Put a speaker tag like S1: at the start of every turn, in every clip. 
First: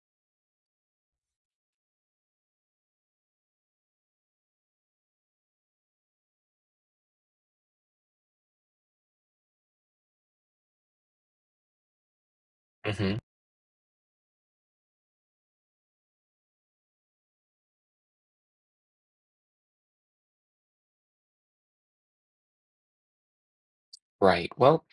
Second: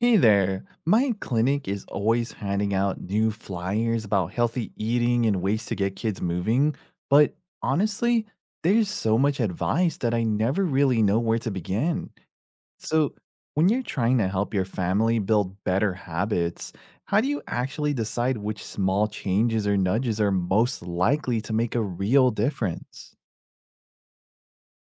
S1: Hey there. My clinic is always handing out new flyers about healthy eating and ways to get kids moving, but honestly, there's so much advice that I never really know where to begin. So,
S2: hmm
S1: when you're trying to help your family build better habits, how do you actually decide which small changes or nudges are most likely to make a real difference?
S2: Right. Well,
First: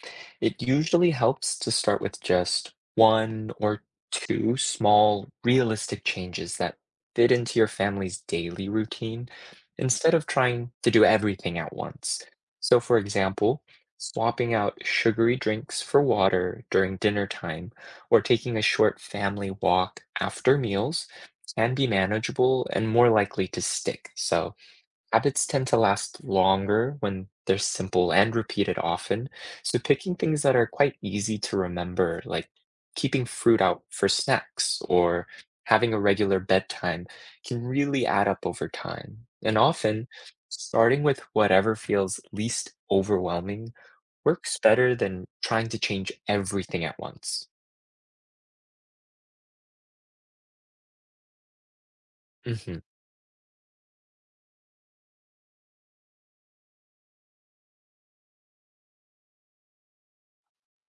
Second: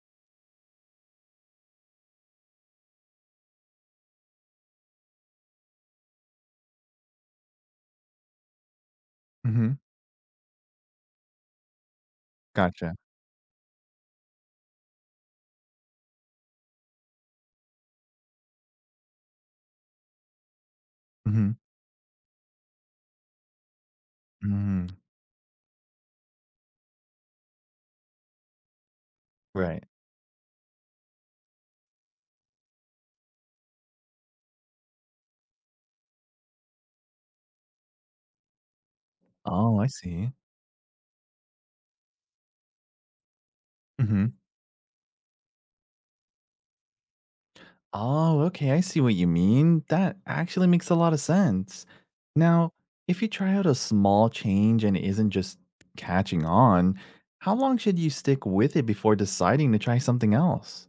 S2: it usually helps to start with just one or two small, realistic changes that fit into your family's daily routine
S1: Mhm.
S2: instead of trying to do everything at once. So,
S1: Gotcha.
S2: for example, swapping out sugary drinks for water during dinner time or taking a short family walk after meals
S1: Mhm.
S2: can be manageable and more likely to stick. So,
S1: Mhm.
S2: habits tend to last longer when they're simple and repeated often, so
S1: Right.
S2: picking things that are quite easy to remember, like keeping fruit out for snacks or having a regular bedtime, can really add up over time. And
S1: Oh, I
S2: often,
S1: see.
S2: starting with whatever feels least overwhelming
S1: Mm-hmm.
S2: works better than trying to change everything at once.
S1: Oh, okay. I see what you mean. That actually makes a lot of sense. Now,
S2: Mhm.
S1: if you try out a small change and it isn't just catching on, how long should you stick with it before deciding to try something else?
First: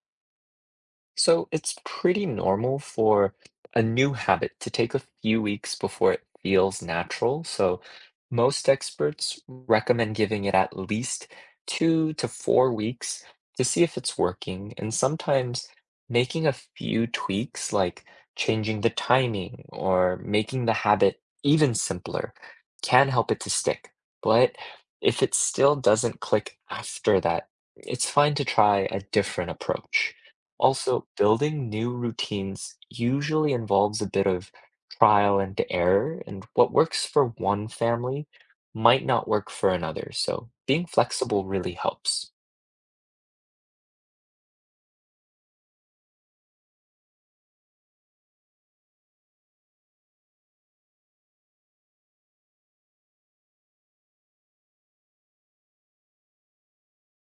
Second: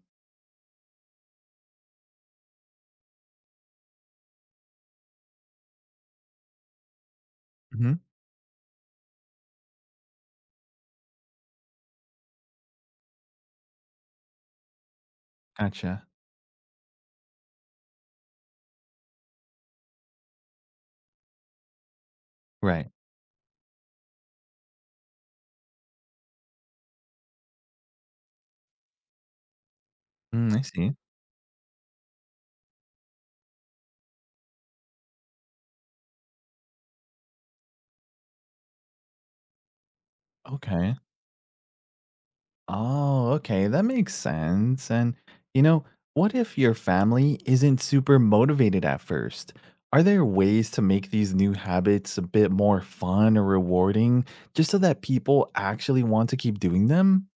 S2: So it's pretty normal for a new habit to take a few weeks before it feels natural. So
S1: Hmm.
S2: most experts recommend giving it at least 2 to 4 weeks to see if it's working. And sometimes
S1: Gotcha.
S2: making a few tweaks, like changing the timing or making the habit even simpler,
S1: Right.
S2: can help it to stick. But if it still doesn't click after that, it's fine to try a different approach.
S1: Mm, I see.
S2: Also, building new routines usually involves a bit of trial and error, and what works for one family might not work for another. So, being
S1: Okay.
S2: flexible really helps.
S1: Oh, okay. That makes sense. And, you know, what if your family isn't super motivated at first? Are there ways to make these new habits a bit more fun or rewarding just so that people actually want to keep doing them?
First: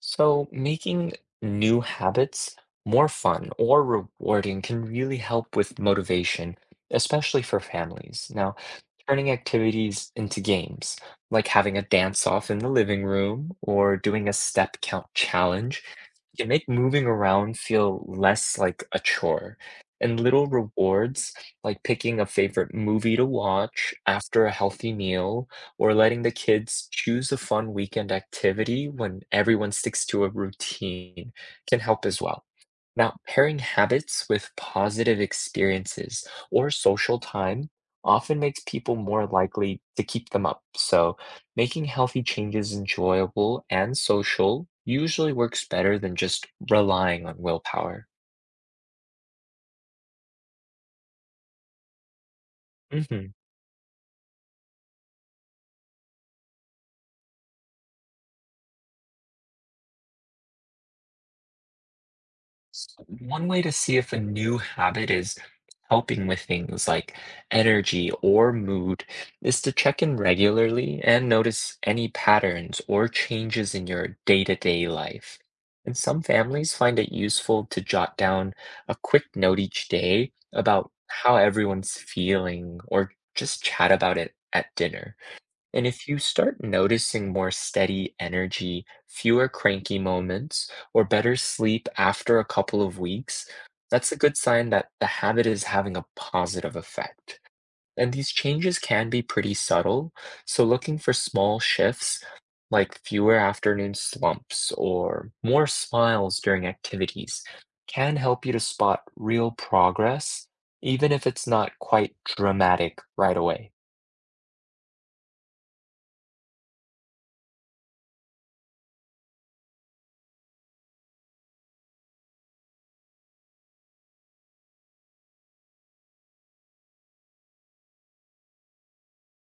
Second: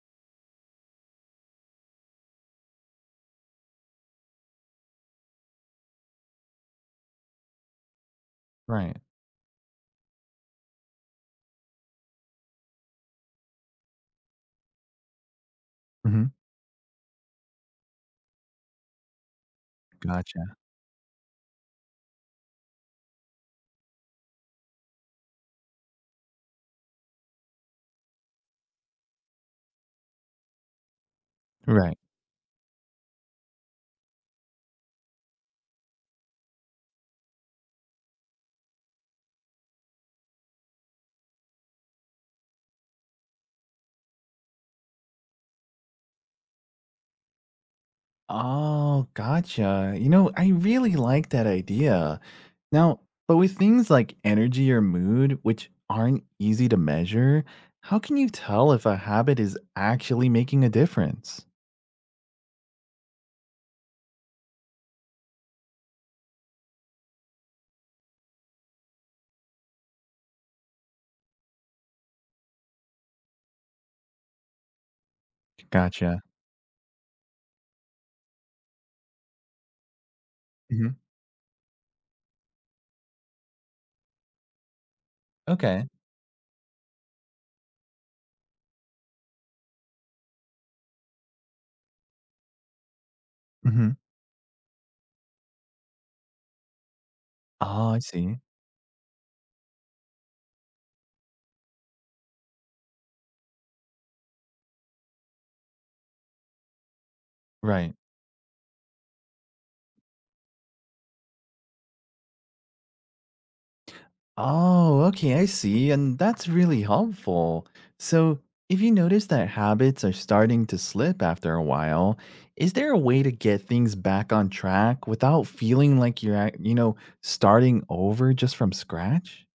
S2: So, making new habits more fun or rewarding can really help with motivation, especially for families. Now,
S1: Right.
S2: Turning activities into games, like having a dance off in the living room or doing a step count challenge,
S1: Hmm.
S2: can make moving around feel less like a chore. And little
S1: Gotcha.
S2: rewards, like picking a favorite movie to watch after a healthy meal, or letting the kids choose a fun weekend activity when everyone sticks to a routine, can
S1: Right.
S2: help as well. Now, pairing habits with positive experiences or social time often makes people more likely to keep them up. So, making healthy changes enjoyable and social usually works better than just relying on willpower.
S1: Oh, gotcha. I really like that idea. Now,
S2: Mhm.
S1: but with things like energy or mood, which aren't easy to measure, how can you tell if a habit is actually making a difference?
S2: One way to see if a new habit is helping with things like energy or mood is to check in regularly and notice any patterns or changes in your day-to-day life. And
S1: Gotcha.
S2: some families find it useful to jot down a quick note each day about
S1: Hmm.
S2: how everyone's feeling or just chat about it at dinner. And
S1: Okay.
S2: if you start noticing more steady energy, fewer cranky moments, or better sleep after a couple of weeks,
S1: Hmm.
S2: that's a good sign that the habit is having a positive effect.
S1: Oh, I
S2: And these
S1: see.
S2: changes can be pretty subtle, so looking for small shifts like fewer afternoon slumps or more smiles during activities
S1: Right.
S2: can help you to spot real progress, even if it's not quite dramatic right away.
S1: Oh, okay, I see. And that's really helpful. So, if you notice that habits are starting to slip after a while, is there a way to get things back on track without feeling like you're, at, you know, starting over just from scratch?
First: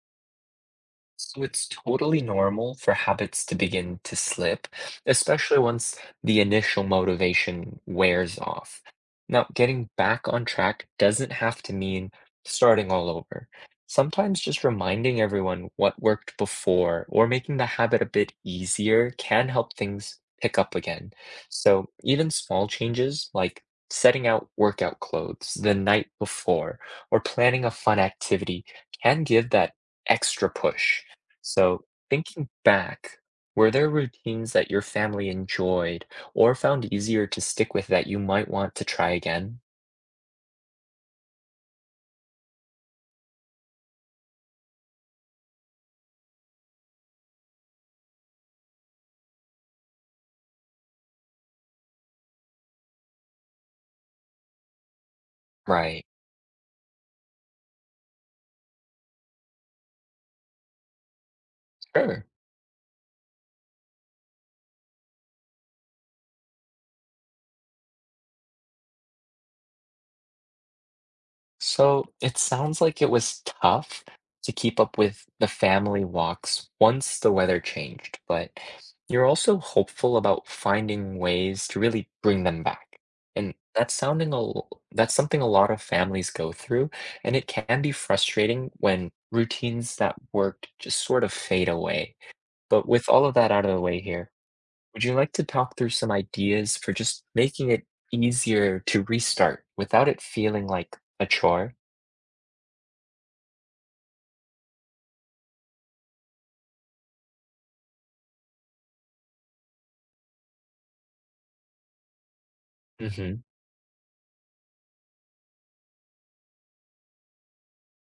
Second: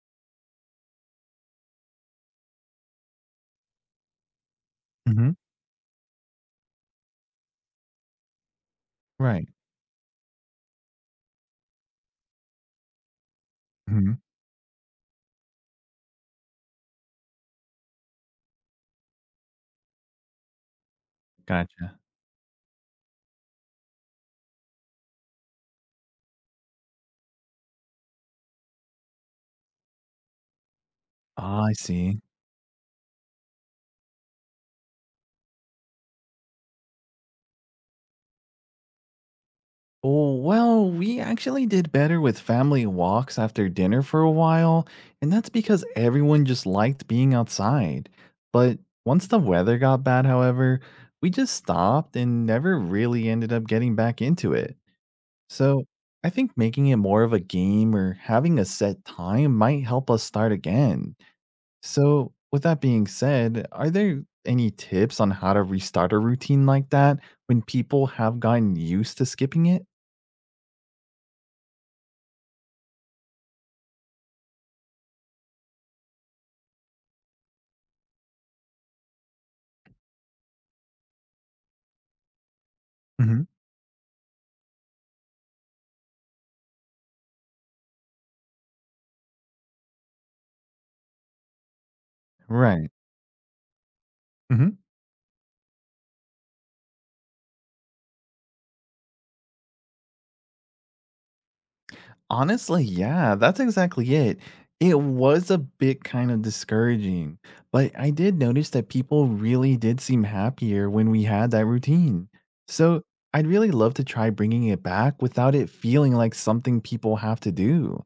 S2: So it's totally normal for habits to begin to slip,
S1: Hmm.
S2: especially once the initial motivation wears off. Now,
S1: Right.
S2: getting back on track doesn't have to mean starting all over.
S1: Hmm.
S2: Sometimes just reminding everyone what worked before or making the habit a bit easier can help things pick up again. So
S1: Gotcha.
S2: even small changes like setting out workout clothes the night before or planning a fun activity can give that extra push.
S1: Ah, I
S2: So,
S1: see.
S2: thinking back, were there routines that your family enjoyed or found easier to stick with that you might want to try again?
S1: Oh, well, we actually did better with family walks after dinner for a while, and that's because everyone just liked being outside. But once the weather got bad, however, we just stopped and never really ended up getting back into it. So
S2: Right.
S1: I think making it more of a game or having a set time might help us start again.
S2: Sure.
S1: So, with that being said, are there any tips on how to restart a routine like that when people have gotten used to skipping it?
S2: So it sounds like it was tough to keep up with the family walks once the weather changed, but you're also hopeful about finding ways to really bring them back.
S1: Mhm.
S2: And that's sounding that's something a lot of families go through, and it can be frustrating when routines that worked just sort of fade away. But
S1: Right.
S2: with all of that out of the way here,
S1: Mhm.
S2: would you like to talk through some ideas for just making it easier to restart without it feeling like a chore?
S1: Honestly, yeah, that's exactly it. It was a bit kind of discouraging, but I did notice that people really did seem happier when we had that routine. So
S2: hmm
S1: I'd really love to try bringing it back without it feeling like something people have to do.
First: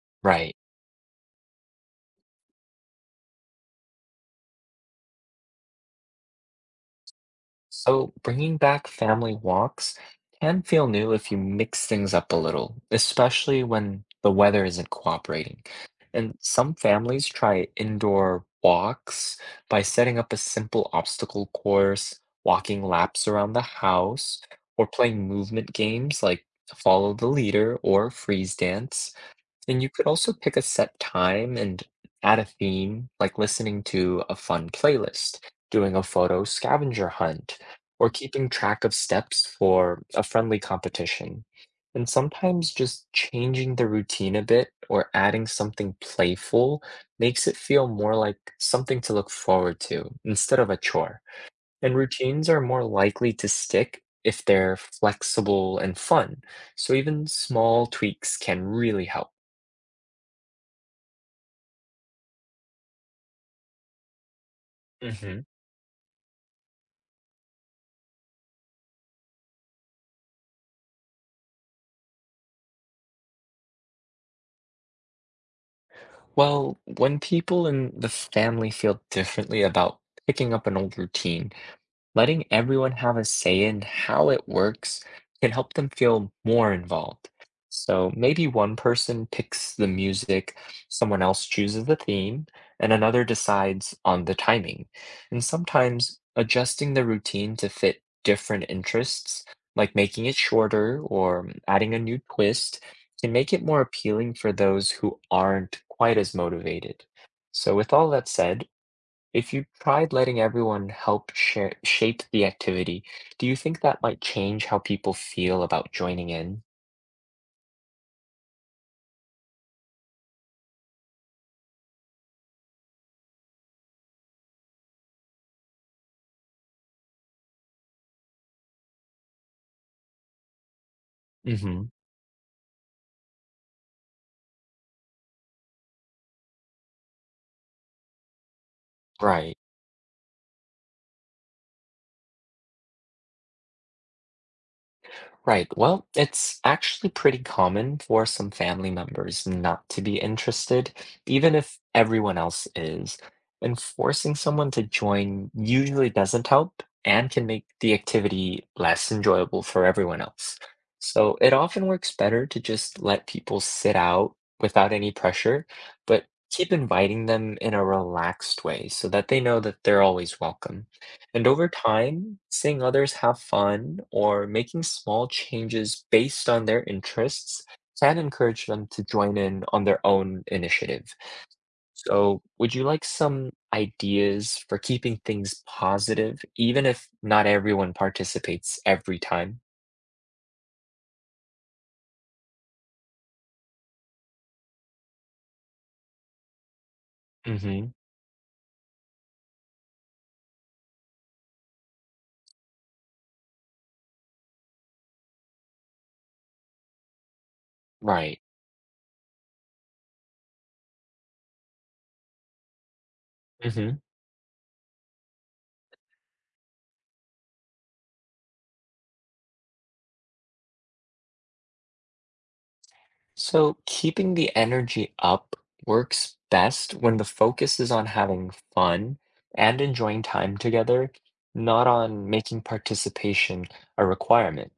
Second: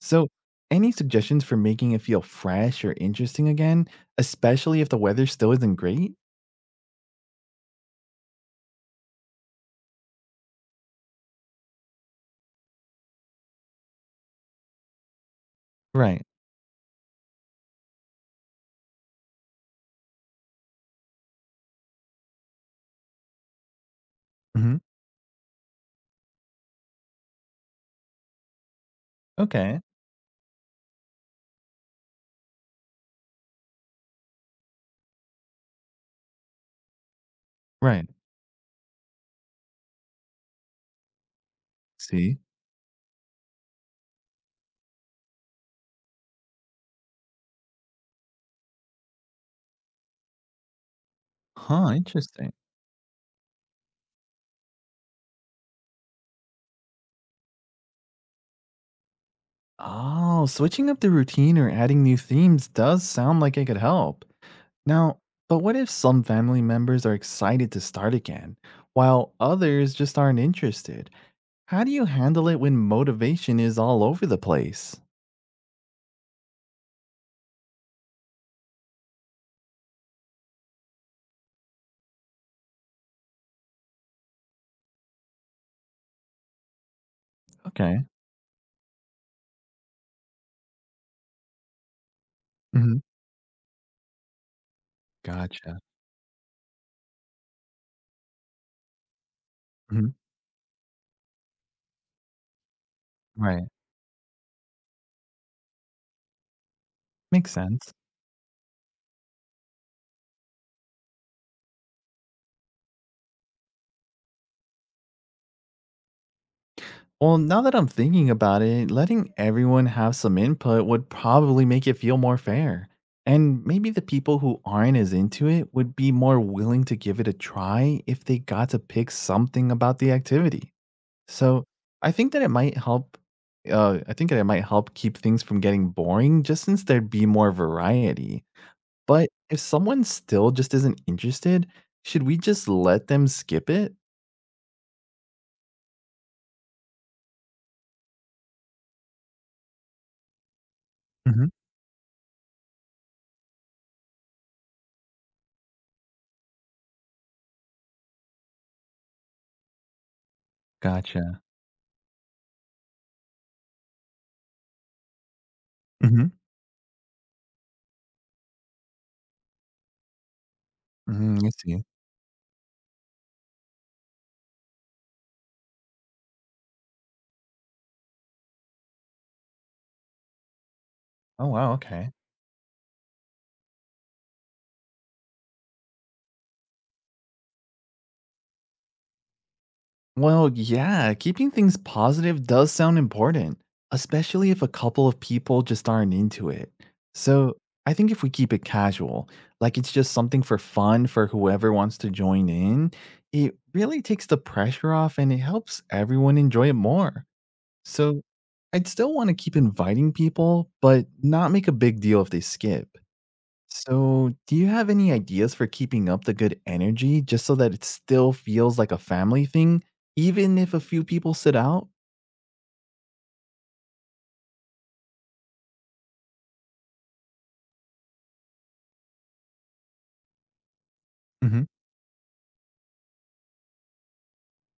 S1: So,
S2: Right.
S1: any suggestions for making it feel fresh or interesting again, especially if the weather still isn't great?
S2: So bringing back family walks can feel new if you mix things up a little, especially when the weather isn't cooperating.
S1: Right.
S2: And some families try indoor walks by setting up a simple obstacle course, walking laps around the house,
S1: Mhm.
S2: or playing movement games like follow the leader or freeze dance.
S1: Okay.
S2: And you could also pick a set time and add a theme, like listening to a fun playlist, doing a photo scavenger hunt,
S1: Right.
S2: or keeping track of steps for a friendly competition. And
S1: See?
S2: sometimes just changing the routine a bit or adding something playful makes it feel more like something to look forward to instead of a chore.
S1: Huh,
S2: And routines
S1: interesting.
S2: are more likely to stick if they're flexible and fun. So even small tweaks can really help.
S1: Oh, switching up the routine or adding new themes does sound like it could help. Now,
S2: Mhm.
S1: but what if some family members are excited to start again, while others just aren't interested? How do you handle it when motivation is all over the place?
S2: Well, when people in the family feel differently about picking up an old routine, letting everyone have a say in how it works can help them feel more involved.
S1: Okay.
S2: So maybe one person picks the music, someone else chooses the theme, and
S1: Hmm.
S2: another decides on the timing. And
S1: Gotcha.
S2: sometimes adjusting the routine to fit different interests, like
S1: Hmm.
S2: making it shorter or adding a new twist, can make it
S1: Right.
S2: more appealing for those who aren't quite as motivated.
S1: Makes
S2: So, with
S1: sense.
S2: all that said, if you tried letting everyone help shape the activity, do you think that might change how people feel about joining in?
S1: Well, now that I'm thinking about it, letting everyone have some input would probably make it feel more fair. And maybe the people who aren't as into it would be more willing to give it a try if they got to pick something about the activity. So
S2: hmm
S1: I think that it might help. I think that it might help keep things from getting boring just since there'd be more variety. But
S2: Right.
S1: if someone still just isn't interested, should we just let them skip it?
S2: Right. Well, it's actually pretty common for some family members not to be interested,
S1: Hmm.
S2: even if everyone else is. And forcing someone to join usually doesn't help and can make the activity less enjoyable for everyone else. So
S1: Gotcha.
S2: it often works better to just let people sit out without any pressure, but
S1: Hmm.
S2: keep inviting them in a relaxed way so that they know that they're always welcome.
S1: Hmm.
S2: And
S1: I
S2: over
S1: see.
S2: time, seeing others have fun or making small changes based on their interests can encourage them to join in on their own initiative.
S1: Oh, wow. Okay.
S2: So, would you like some ideas for keeping things positive, even if not everyone participates every time?
S1: Well, yeah, keeping things positive does sound important, especially if a couple of people just aren't into it. So
S2: hmm
S1: I think if we keep it casual, like it's just something for fun for whoever wants to join in, it really takes the pressure off and it helps everyone enjoy it more. So
S2: Right.
S1: I'd still want to keep inviting people, but not make a big deal if they skip.
S2: hmm
S1: So, do you have any ideas for keeping up the good energy just so that it still feels like a family thing, even if a few people sit out?
S2: So, keeping the energy up works best when the focus is on having fun and enjoying time together,
S1: Hmm.
S2: not on making participation a requirement.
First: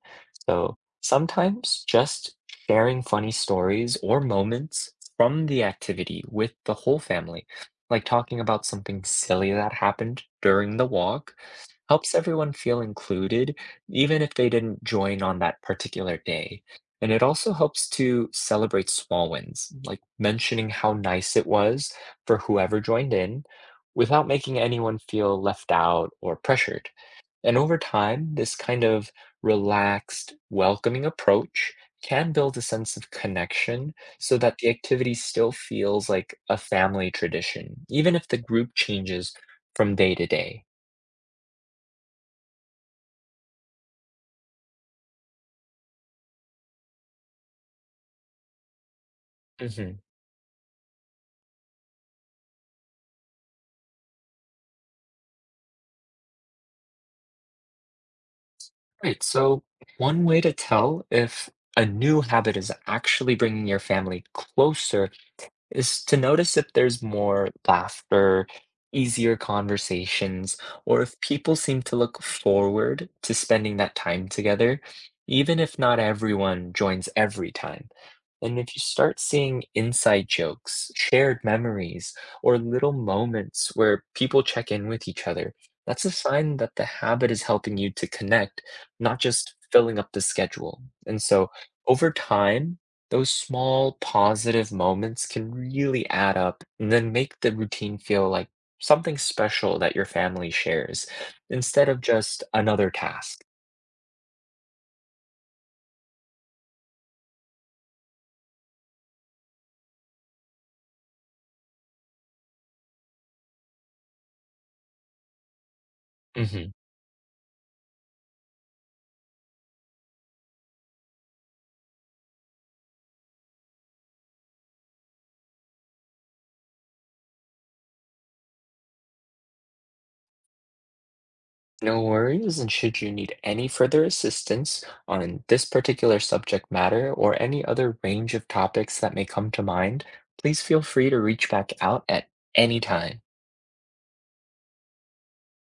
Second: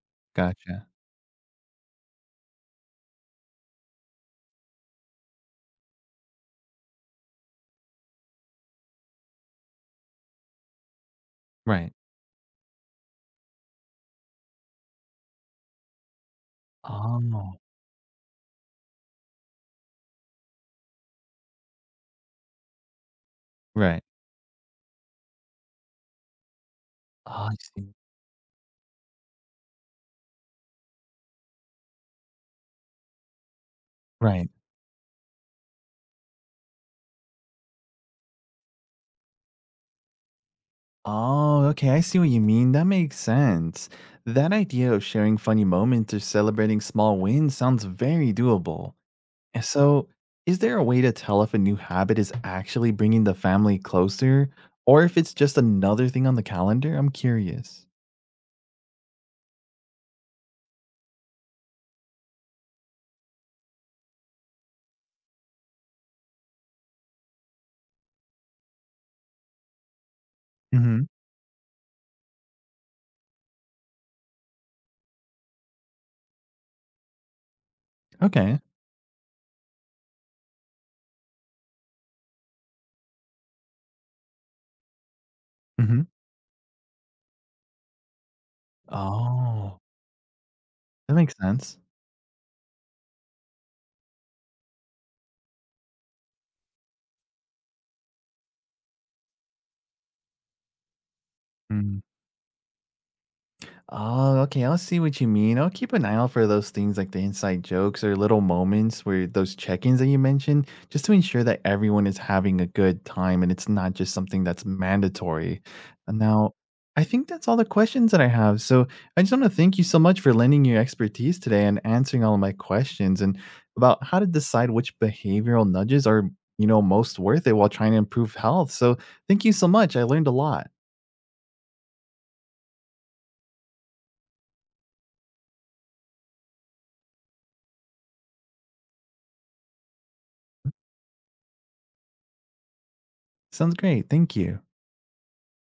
S2: So,
S1: Gotcha.
S2: sometimes just sharing funny stories or moments from the activity with the whole family, like talking about something silly that happened during the walk
S1: Right.
S2: helps everyone feel included, even if they didn't join on that particular day. And it also
S1: Oh,
S2: helps to celebrate small wins, like mentioning how nice it was for whoever joined in
S1: right.
S2: without making anyone feel left out or pressured.
S1: Oh, I
S2: And over
S1: see.
S2: time, this kind of relaxed, welcoming approach can build a sense of connection so
S1: Right.
S2: that the activity still feels like a family tradition, even if the group changes from day to day.
S1: Oh, okay. I see what you mean. That makes sense. That idea of sharing funny moments or celebrating small wins sounds very doable. And
S2: Mhm.
S1: so, is there a way to tell if a new habit is actually bringing the family closer or if it's just another thing on the calendar? I'm curious.
S2: Right. So, one way to tell if a new habit is actually bringing your family closer is to notice if there's more laughter, easier conversations, or
S1: Mhm.
S2: if people seem to look forward to spending that time together, even if not everyone joins every time. And
S1: Okay.
S2: if you start seeing inside jokes, shared memories, or little moments where people check in with each other,
S1: Mhm.
S2: that's a sign that the habit is helping you to connect, not just
S1: Oh,
S2: filling up the schedule.
S1: that
S2: And
S1: makes
S2: so
S1: sense.
S2: over time, those small positive moments can really add up and then make the routine feel like something special that your family shares instead
S1: Mm.
S2: of just another task.
S1: Oh, okay. I'll see what you mean. I'll keep an eye out for those things like the inside jokes or little moments where those check ins that you mentioned, just to ensure that everyone is having a good time and it's not just something that's mandatory. And now,
S2: hmm
S1: I think that's all the questions that I have. So I just want to thank you so much for lending your expertise today and answering all of my questions and about how to decide which behavioral nudges are, most worth it while trying to improve health. So thank you so much. I learned a lot.
S2: No worries, and should you need any further assistance on this particular subject matter or any other range of topics that may come to mind, please feel free to reach back out at any time.
S1: Sounds great. Thank you.